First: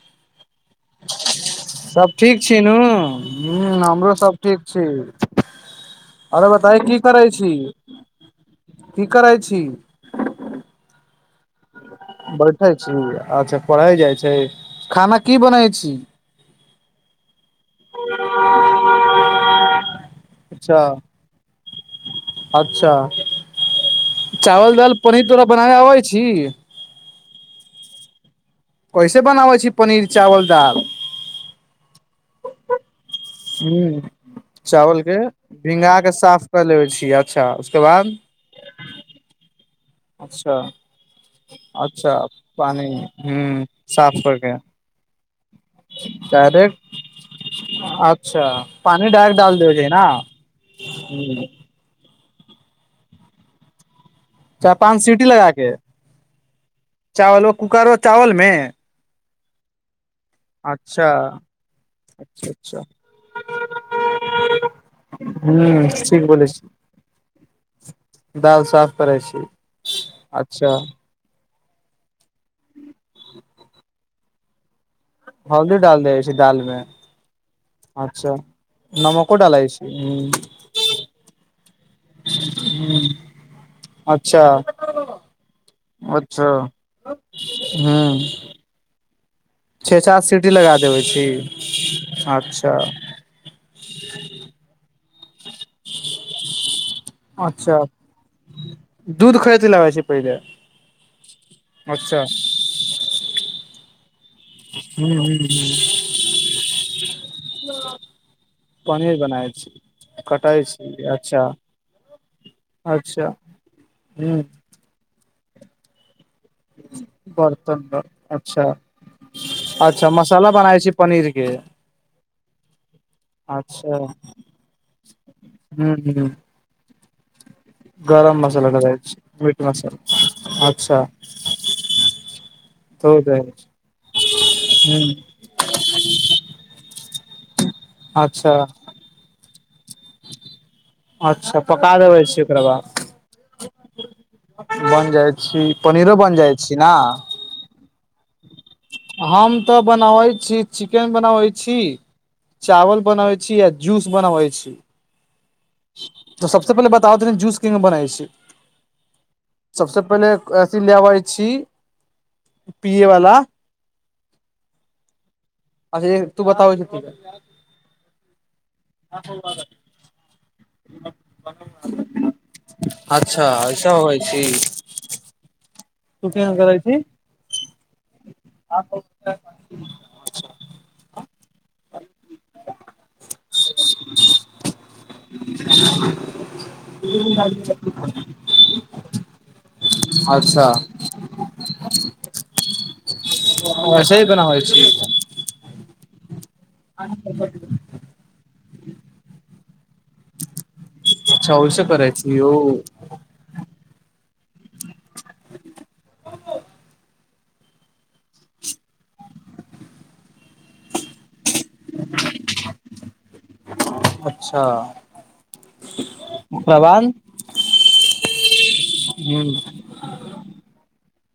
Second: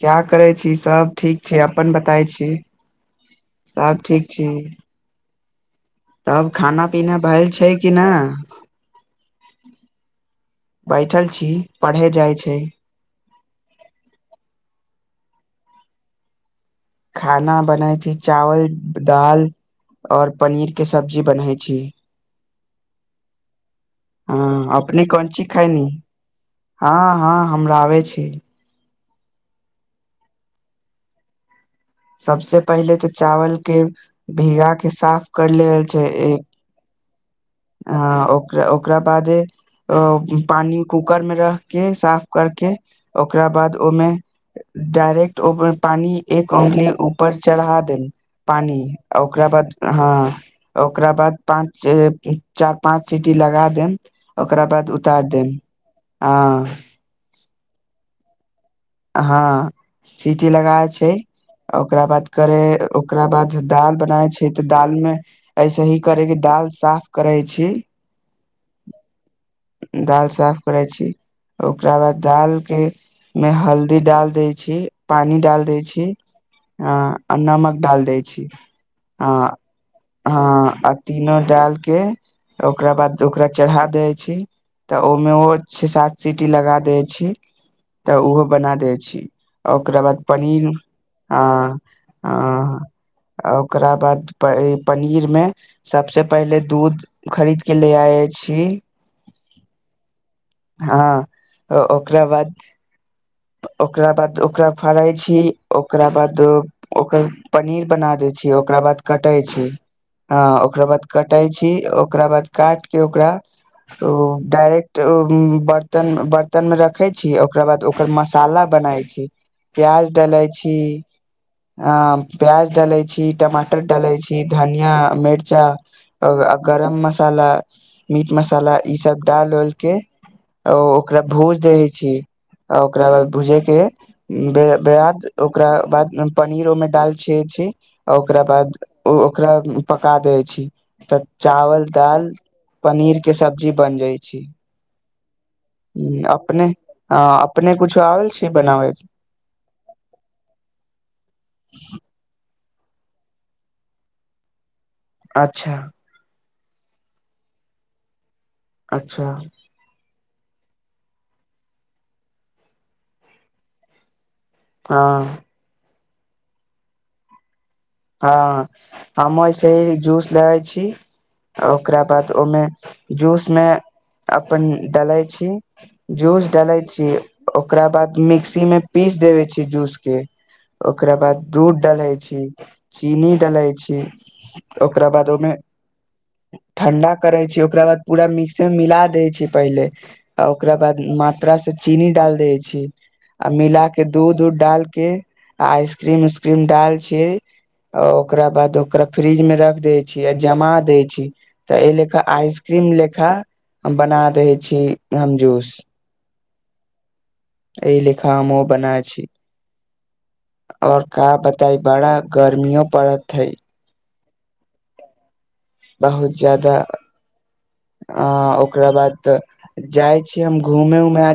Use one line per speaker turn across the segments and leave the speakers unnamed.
क्या करै छी सब ठीक छै अपन
सब
बताय
ठीक छी नू ह हमरो सब ठीक छी
तब
अरे बताइ
खाना
की
पीना
करै
भेल
छी
छैय कि नहि?
की करै छी
बइठल छी पढ़े जाइ छै
बैठे छी अच्छा पढ़ै जाइ छैय खाना की बनै छी?
खाना बनाय छी चावल दाल और पनीर
अच्छा
के सब्जी बनै छी
अच्छा
हँ
चावल दाल
अपने
पनीर
कोन ची
तोरा बनावे
खैनी
आबै छी
हँ हँ हमरा आबै छी
कैसे बनाबै छी पनीर चावल दाल
सबस पहिले तऽ चावल के
ह
भीगा के
चावल
साफ कर लेल
भिंगा
छैय
के
ए
साफ कर लेबे छी अच्छा उसके
आ
बाद
ओक ओकरा बाद
अच्छा
पानि कूकरमे रख के
अच्छा
साफ करके
पानी ह
ओकरा बाद ओमे
साफ करके
डायरेक्ट ओ पानी एक
डायरेक्ट
औंगली ऊपर चढ़ा देल
अच्छा
पानी
डायरेक्ट
ओकरा
डाल
बाद
देबे छै न
हँ ओकरा बाद
चार
पाँच जे चार पाँच सिटी लगा देम ओकरा बाद
पाँच
उतार
सीटी लगा
देब हँ
कुकर आर चावलमे
हँ सीटी लगाब
अच्छा
छैय ओकरा बाद
अच्छा
करे
अच्छा
ओकरा बाद दाल बनाय छैय तऽ दाल में ऐसे
हूँ
ही
ठीक
करे क दाल साफ करै छी
दालि साफ करै छी
दाल साफ
अच्छा
करे छी ओकरा बाद दाल के मे हल्दी डाल दै छी पानी डाल दै छी अ आ नमक डाल दै
अच्छा
छी। आ
नमको डालै छी हूँ
हँ आ तीनो डालके ओकरा बाद ओकरा चढ़ा दै छी।
अच्छा
तऽ ओमे ओ छ सात सीटी
अच्छा
लगा देय छी
हूँ
तऽ ओहो बना देै छी
छे
ओकरा
सात
बाद
सीटी
पनीर
लगा देबै छी
हँ ह
अच्छा
आ ओकरा बाद पनीर में सबसे पहले दूध खरीद के
अच्छा
ले आय छी
दूध खैैत लग छैय पहिल
हँ ओकरा बाद ओकरा बाद ओकरा
हूँ
फड़ई
हूँ
छी ओकरा बाद ओकर पनीर बना देै छी ओकरा बाद कटा
अछ
हँ ओकरा बाद कटाइ छी ओकरा बाद काट कऽ
अच्छा
ओकरा
हूँ
डायरेक्ट बर्तन बर्तनमे रखै छी ओकरा बाद
बर्तन
ओकर मस ला
अच्छा
बनाय छी
अच्छा
प्याज डलाय
मसाला
छी
बनाबै पनीर के
अ प्याज डलै छी टमाटर
अच्छा हूँ
डलै छी धनिया मिर्चा
हूँ
गरम मसाला मीट
गरम
मसाला ई
लगाबै छी
सब डाल डाल
मीट
उलके
मसाला अच्छा
भूज दैहि छी आ ओकरा
हो
बाद
जाइ
भुजैके
छै।
बाद
हूँ
ओकरा बाद पनीर ओहिमे डाल छियै छी आ ओकरा
अच्छा
बाद ओकरा पका दै छी तऽ
अच्छा
चावल
पका देबै
दाल
छी ओकरा
पनीर के सब्जी बन जाइ छी
बनि जाइ छी पनीरो बनि जाइ छी ना
नै कुछो आबै छै
हम तऽ बनाबैत छी चिकेन बनाबैत छी चावल बनाबै छी या जूस बनाबै छी
अच्छा
त सबस पहिले बताब' तने जूस कैमे बनै छै
अच्छा
सबसँ पहिले अथी ले आबइ छी पियै बला
हँ
अरे तू बताब' तनी
हँ हमस जूस लेै छी ओकरा बाद ओमे
अच्छा
जूसमे
ऐसा होबै छी
अपन डलै छीयै
तू
जूस
केहन
डले
करै छी
छियै ओकरा बाद मिक्सीमे पीस देबे छियै जूस के ओकरा बाद दूध डालै छी चीनी डलै छी ओकरा बाद ओहिमे ठंडा करै छी ओकरा बाद पूरा मिक्सर मिला दै छै पहिले आ
अच्छा
ओकरा बाद मात्रा से चीनी डाल दै छी आ मिला कऽ
वैसे ही
दूध उध
बनाबै छी
डालके आ आइसक्रीम उसक्रीम डाल छै ओकरा बाद ओकरा फ्रिजमे रख दे छियै आ जमा दै छी
अच्छा
तऽ
ओहिसे
ए
करै
लेका
छी ओ
आइसक्रीम लेखा हम बना रहै छी हम जूस एहि लेखा हम ओ बना छी आओर का बता त बड़ा गर्मीयो पड़त हैय
अच्छा
बहुत ज्यादा
ओकरा बाद
अ ओकरा बाद
ह
जाय छी हम घूमे उमे आ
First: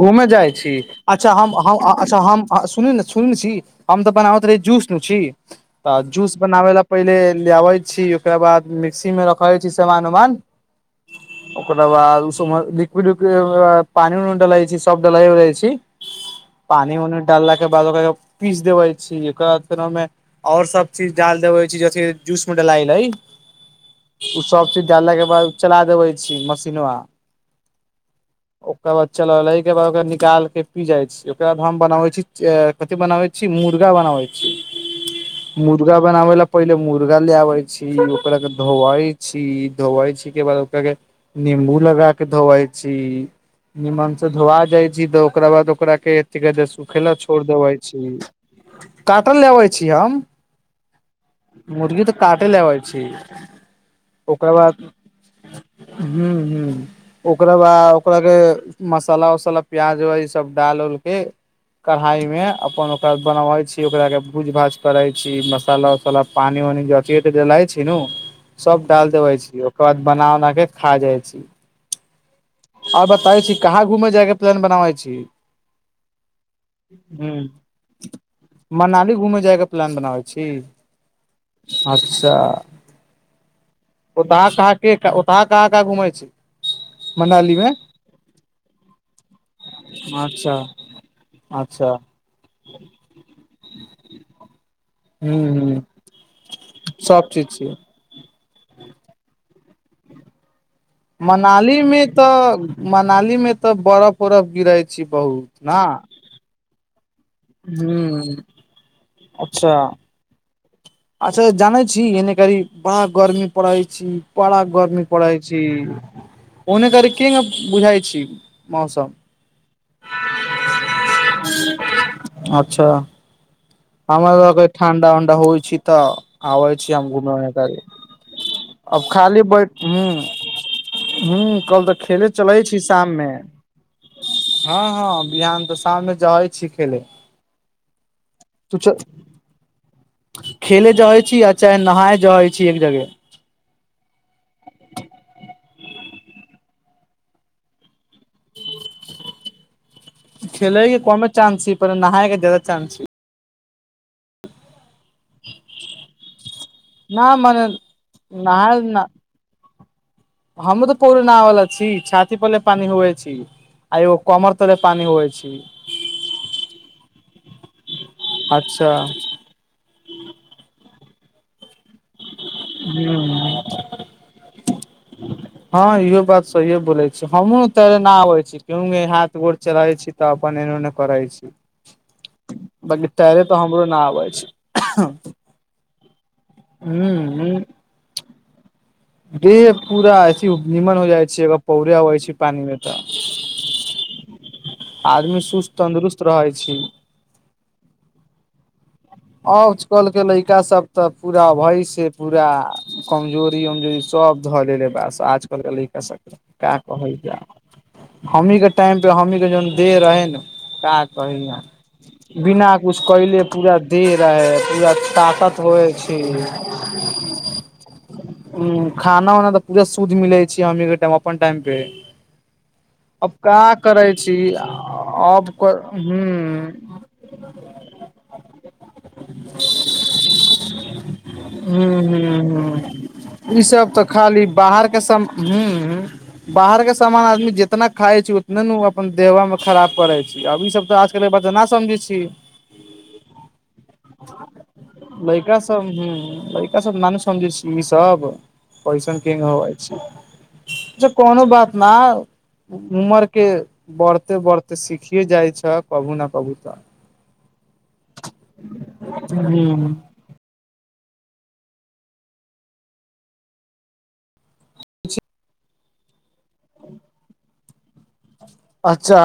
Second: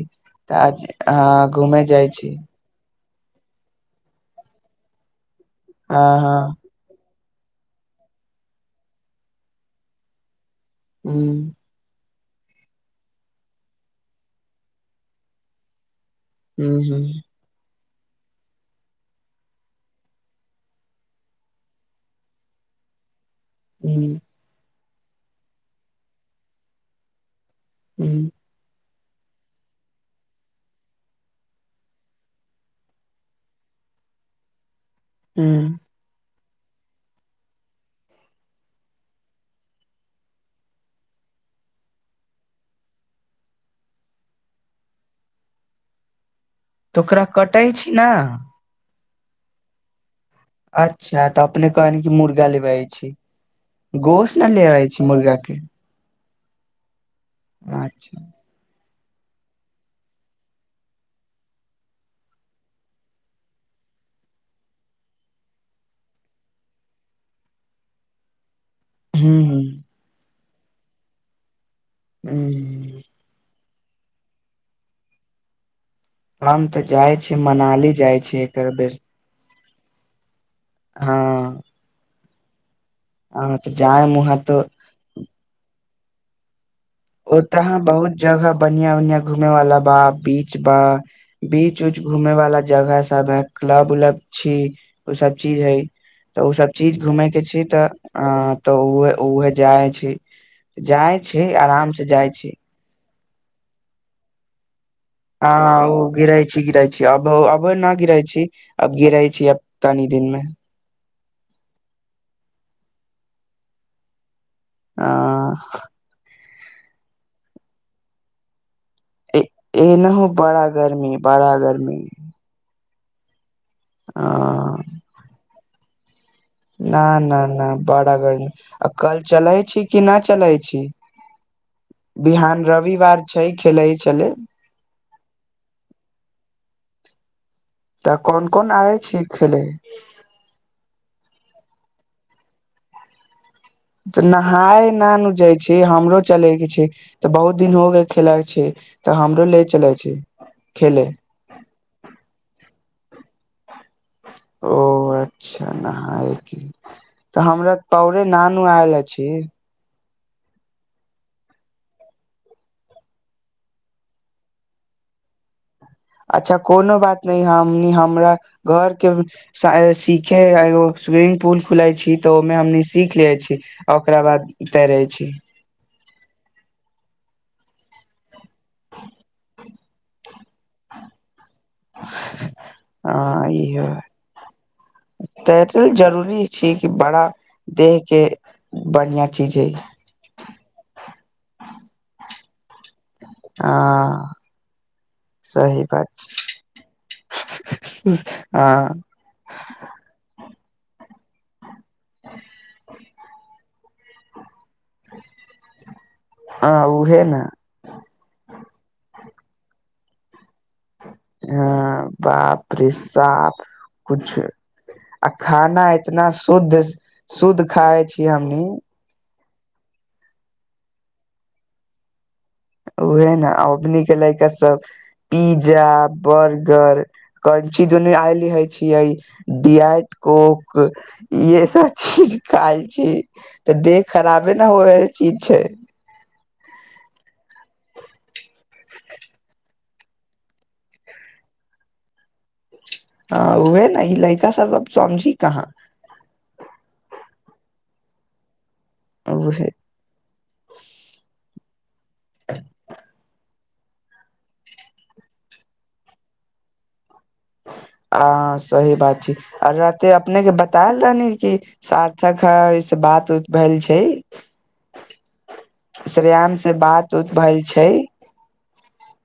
घूमे जाइ छी अच्छा हम
घूमे जाइ
अच्छा
छी
हम सुनय ने सुन छी हम तऽ बनाबैत रहे जूस न छी तऽ
हँ
जूस
हँ
बनाबे लए पहिले ले आबै छी ओकरा बाद मिक्सी मे रखबै छी सामान उमान
ह
ओकरा बाद सु लिक्विड पानि डलै छी सब डलै उलै छी पानी उनी
ह
डालला के ब द पीस देबै छी एककर बाद फेर ओहिमे और सब चीज डाल देबै छै ज जूस में डाल
ह
सबचीज डालला के बाद चला देबै छी मसीनबा
ह्म
चलल के बाद ओकरा निकाल के पी जाइ छी ओकर बाद हम बनावे छी कथि बनावे छी मुर्गा बना
ह ह
मुर्गा बनाबै ले पहिले मुर्गा ले आबै छी ओकरा के धोवई छी धोवई छी के बाद ओकरा के निम्बू लगा के धोवय छी नीमन से धोवा जाइ छी तऽ ओकरा बाद ओकरा के क कह
तऽ
सूखे ल
ओकरा
छोड़
कटै
देबे
ने
छी काटल लेबे छी हम
अच्छा तऽ अपने कहान
मुर्गी
कि
तऽ
मुर्गा
काटे ले अबै
लेबय छी। गोश ने ले जाइ छी मुर्गा के
हू ह ओकरा ब
अच्छा
ओकरा के मसाला वसाला प्याज व्याज ई सब डाल उलके कढ़ाई मे अपन ओकरा बनबै छी ओकरा के भूज भाज करै छी मसाला उसाला पानी जथ त जेलइ छी न सब डाल देबे
हूं
छी
हूं
ओकर बाद बना उना के खा जाइ छी।
हूं
आओर बताबै छी कहाँ घूमय जायके प्लान बनाबै छी?
हम तऽ जाइ छी
ह
मनाली जाइ छी एकर बेर
मनाली घूम जायगा। प्लान बनाै छी
हँ
अच्छा
हँ तऽ जायम
ओत
उहाँ तऽ
कहाँ के ओतह कहाँ कहाँ घुमै छी?
ओत
मनाली मे
हाँ बहुत जगह बढ़िया बढ़िया घूमे वाला बा
अच्छा
बीच बा बीच
अच्छा
ऊच घूमे वाला जगह सब है क्लब उ्लब छी ओ सब
हूँ
चीज है।
हूँ
तऽ ओसभ चीज
सब
घूमयके
चीज
छैय
छियै
तऽ अ तऽह उहे जाय छैय जाय छैय
मनाली
आराम से
मे
जाय छी
तऽ मनाली में ते बरफ उरफ गिराय
हँ ओ गिराइ छी गिराइ छी अब अब न गिराै
हूँ
छी अब रहै छी अब
अच्छा
तानी दिनमे
अच्छा जानै छी एने करी बड़ा गर्मी पड़ै छी बड़ा गर्मी
आ
पड़ै छी ओने कर के ने बुझाइ छी मौसम
ए ए नहि बड़ा गर्मी बड़ा गर्मी
अच्छा
आ
हमर ल ठण्डा वण्डा होइ छी तऽ आबै छी
न
हम
न
घुमे
न बड़ा गर्मी आ
अब
कल
खाली
चलै
बैठ
छी कि
हू
न चलै छी
हूॅं कल तऽ खेले चलै
बिहान
छी
रविवार
शाममे।
छै खेले चले
हँ हँ बिहान तऽ शाममे जै छी खेले लय
त
त खेेले जाइ छी आ नहााय जाइ छी एक जगह
नहाय नानु जाइ छी हमरो चले के छैय तऽ बहुत दिन हो के खेलक छैय ते हमरो ले चले छैय।
खेलैके कम चानंस ह पर न हाय एक ज जााददा चानंस छैय।
ओ अच्छा नहाय क
न
तऽ
मने
हमरा पौरे नानू
नहाय
आयल अछि।
हम तऽ परे न वला छी छाती पले पानी हए छी आइयो कमरतले पानी होइ छैय।
अच्छा कोनो बात नहि हमनी हमरा
अच्छा
घर के सायासी देखगो स्विमिंगग पूल खुलय छी तऽ ओहिमे हमनी सीख लेै छी
ह
आ ओकरा बाद तैरे छी।
इहो बात सहीए हमहु तऽना आबैत छी केहुँ हाथ गोर चलाबे छी तऽ अपन एने ऊने करैत छी। बाकी तैरे
हँ
तऽ हमरो न
ई
आबै छै
ते त जरूरी छी क
ह
बड़ा
ह
देह के बढ़िया चीज है
देह पूरा ऐसे नीमन हो जाइ छैय अगर पौड़ेइ छैय पानि मे
ह
आदमी सुस्त तन्दुरुस्त रहै छैय।
सुस्त
आजकल के लड़का सब तऽ पूरा भ पूरा कमजोरी उमजोरी सब धऽ ले बस आजकल के ल क सके।
ह
क कहै
उहे ने
जाउ हमनी के टाइम पे हमनी के जवन देह रहे न का
ह
कहियो
बाप
बिना
रे
कुछ कले
साफ
पूरा देह
कुछ
रहै पूरा
आ
ताकत
खाना
होइ छी
इतना शुद्ध शुद्ध खाय छी हमनी
हूँ खाना उनाा तऽ पूरा शुद्ध मिलै छै हमी के टाइम अपन टाइम पे
[inaudible] उहे
अब
हई न
का
अभनी
करै
के
छी
लैड़का सब
अब कर
पिज्जा
ह्म
बर्गर कनची दुने आयल लिहे छीयै डियाट कोक इे सब
ह्म
चीज
ह्म
खाय छीय
ह्म
तऽ
ईसभ
देह
खाली
खराबे ने हए
बाहरके
रहल
सम
चिज छै
ह्म बाहर के सामान आदमी जितना खाइ छै उतने ने अपन देहवा मे खराब करे छै आब ई सब तऽ आजकल त ना समझै छी
[inaudible] उहे ने ई लड़का सब अब समझी
लैका
कहाँ
सब ह लैका सब नानु समझै छी तब कैसन केन
उहे
होबे छै कोनो बात ना उमर के बढ़ते बढ़ते सिखियए जाइ छ कबू न कबू तऽ
ह सही बात छै आर
ह्म
रहते अपने के बच्च बताल रहनी कि सारथक है बात उत भेल छै
[inaudible]
श्रेयानस से बात उत भेल छै
अच्छा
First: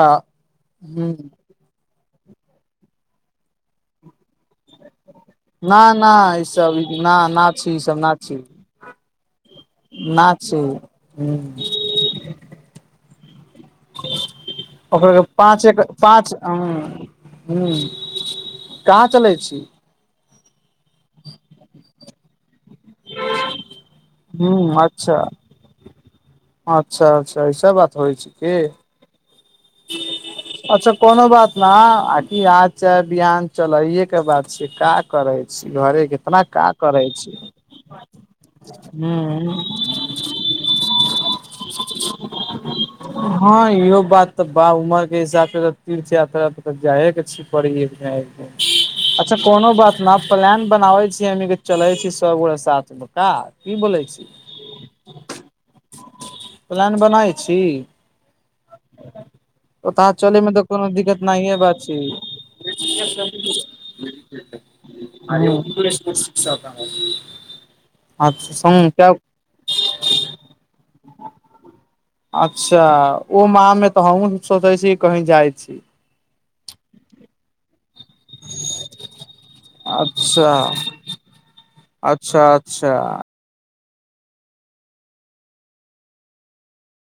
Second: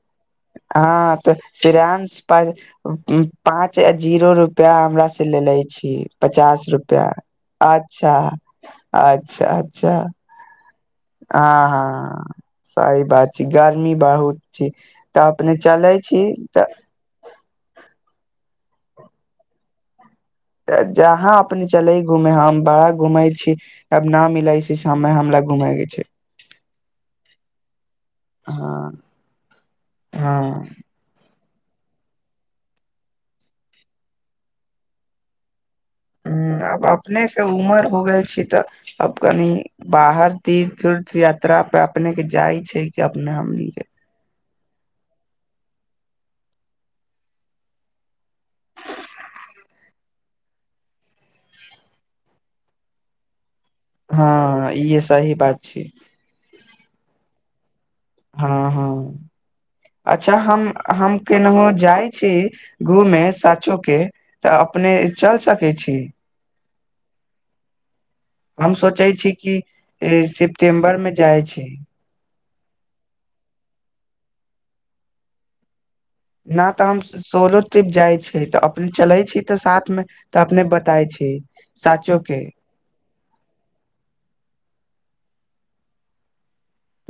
ह
हँ तऽ श्रेयानस से पहिल पाँच आ जीरो रुपआ हमरा लेले छी
ना ना ई
पचास
सब
रुपआ
ना ना
अच्छा अच्छा अच्छा
न छी हूँ
हँ हँ सही बात छै गर्मी बहुत छी
ओकर
तऽ अपने चलै छी तऽ
हू कहाँ चलै छी
जहाँ अपने चले घूमे हम बड़ा घुम छी आब न मिलै छै शाममे हमरा घुम के छै
अच्छह अच्छह ईऐस बात होइ छै की
हँ हँ
अच्छह कोनो बात ना की आज चै बिहान चलैे के बात छै का करे छी घरे के इतना
ह
का
अब
करै
अपने
छी
के उमर हो गेल छी तऽ अब कनी
हूँ
बाहर तीर्थ उर्थ यात्रा पे अपने के जाइ छै अपने
हँ
हमनी के
इहो बात तऽ बा उमर के हिसाब तीर्थ यात्रा जाए के छी परही अच्छा कोनो बात न प्लान बनाबे छियै हमनीके चलै छी सब गोटा साथमे का की बोलै छी
हँ इहे सही बात छै
प्लान बनाबै छी
हँ हँ
ओतहा
अच्छा
चले मे तऽ
हम
कोनो
हम
दिक्कत नहिये
केनहु
बा
जाइ छी घूमे साचो के तऽ अपने अपने चल सके छी हम सोचै
अच्छा
छी कि सिप्टेम्बर मे जाइ छी
अच्छा ओ माह मे तऽ हमहु त सोचै छी कही जाइत छी
न तऽ हम सोलो ट्रिप जाइ छी तऽ अपने चलै छी तऽ साथ मे तऽ
अच्छा
अपने बताइ छी साचो के
अच्छा [unintelligible]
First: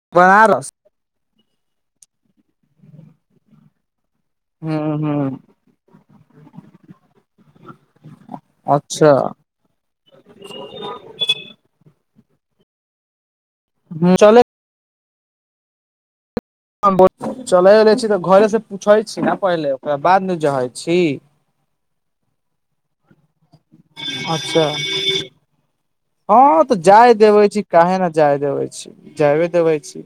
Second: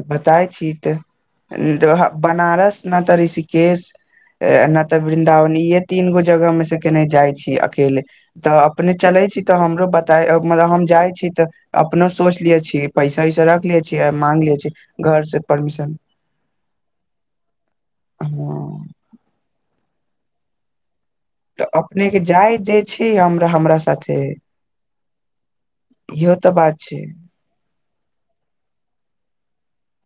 बताय
बनारस
छी तऽ बनारस ने तऽ ऋषिकेश
हूँ
ना तऽ
हूँ
वृन्दावन इे तीन गो जगह मे से केने जाइ छीय अकेल तऽ अपने च
अच्छा
चलै छी त हमरो बताइ हम जाइ छी तऽ अपनो सोचलिय छी पैसा वैसा राखलिय छियै
हूँ चले
मागले छिये घर से परमिशन
चलै रहलले छी तऽ घरे से
हँ
पूछैत छी ने पहिले ओकरा बाद ने जैय छी
तऽ अपनेके जाय दे छी हम हमरा साथे
अच्छा
इहो
हँ तऽ
बात छै
जाय देवे छी के ने जाय देवे छी जायबे देवे छी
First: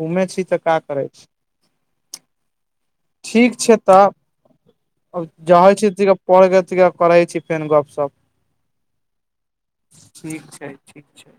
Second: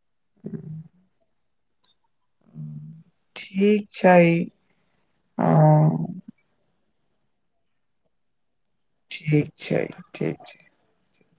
घुमे छी तऽ का करै छी ठीक छै तऽ आब जाइ छी तनिका
हँ
पढ़ लै छियै [unintelligible] करै छी फेन गपशप
ठीक [unintelligible]
ठीक छै ठीक छै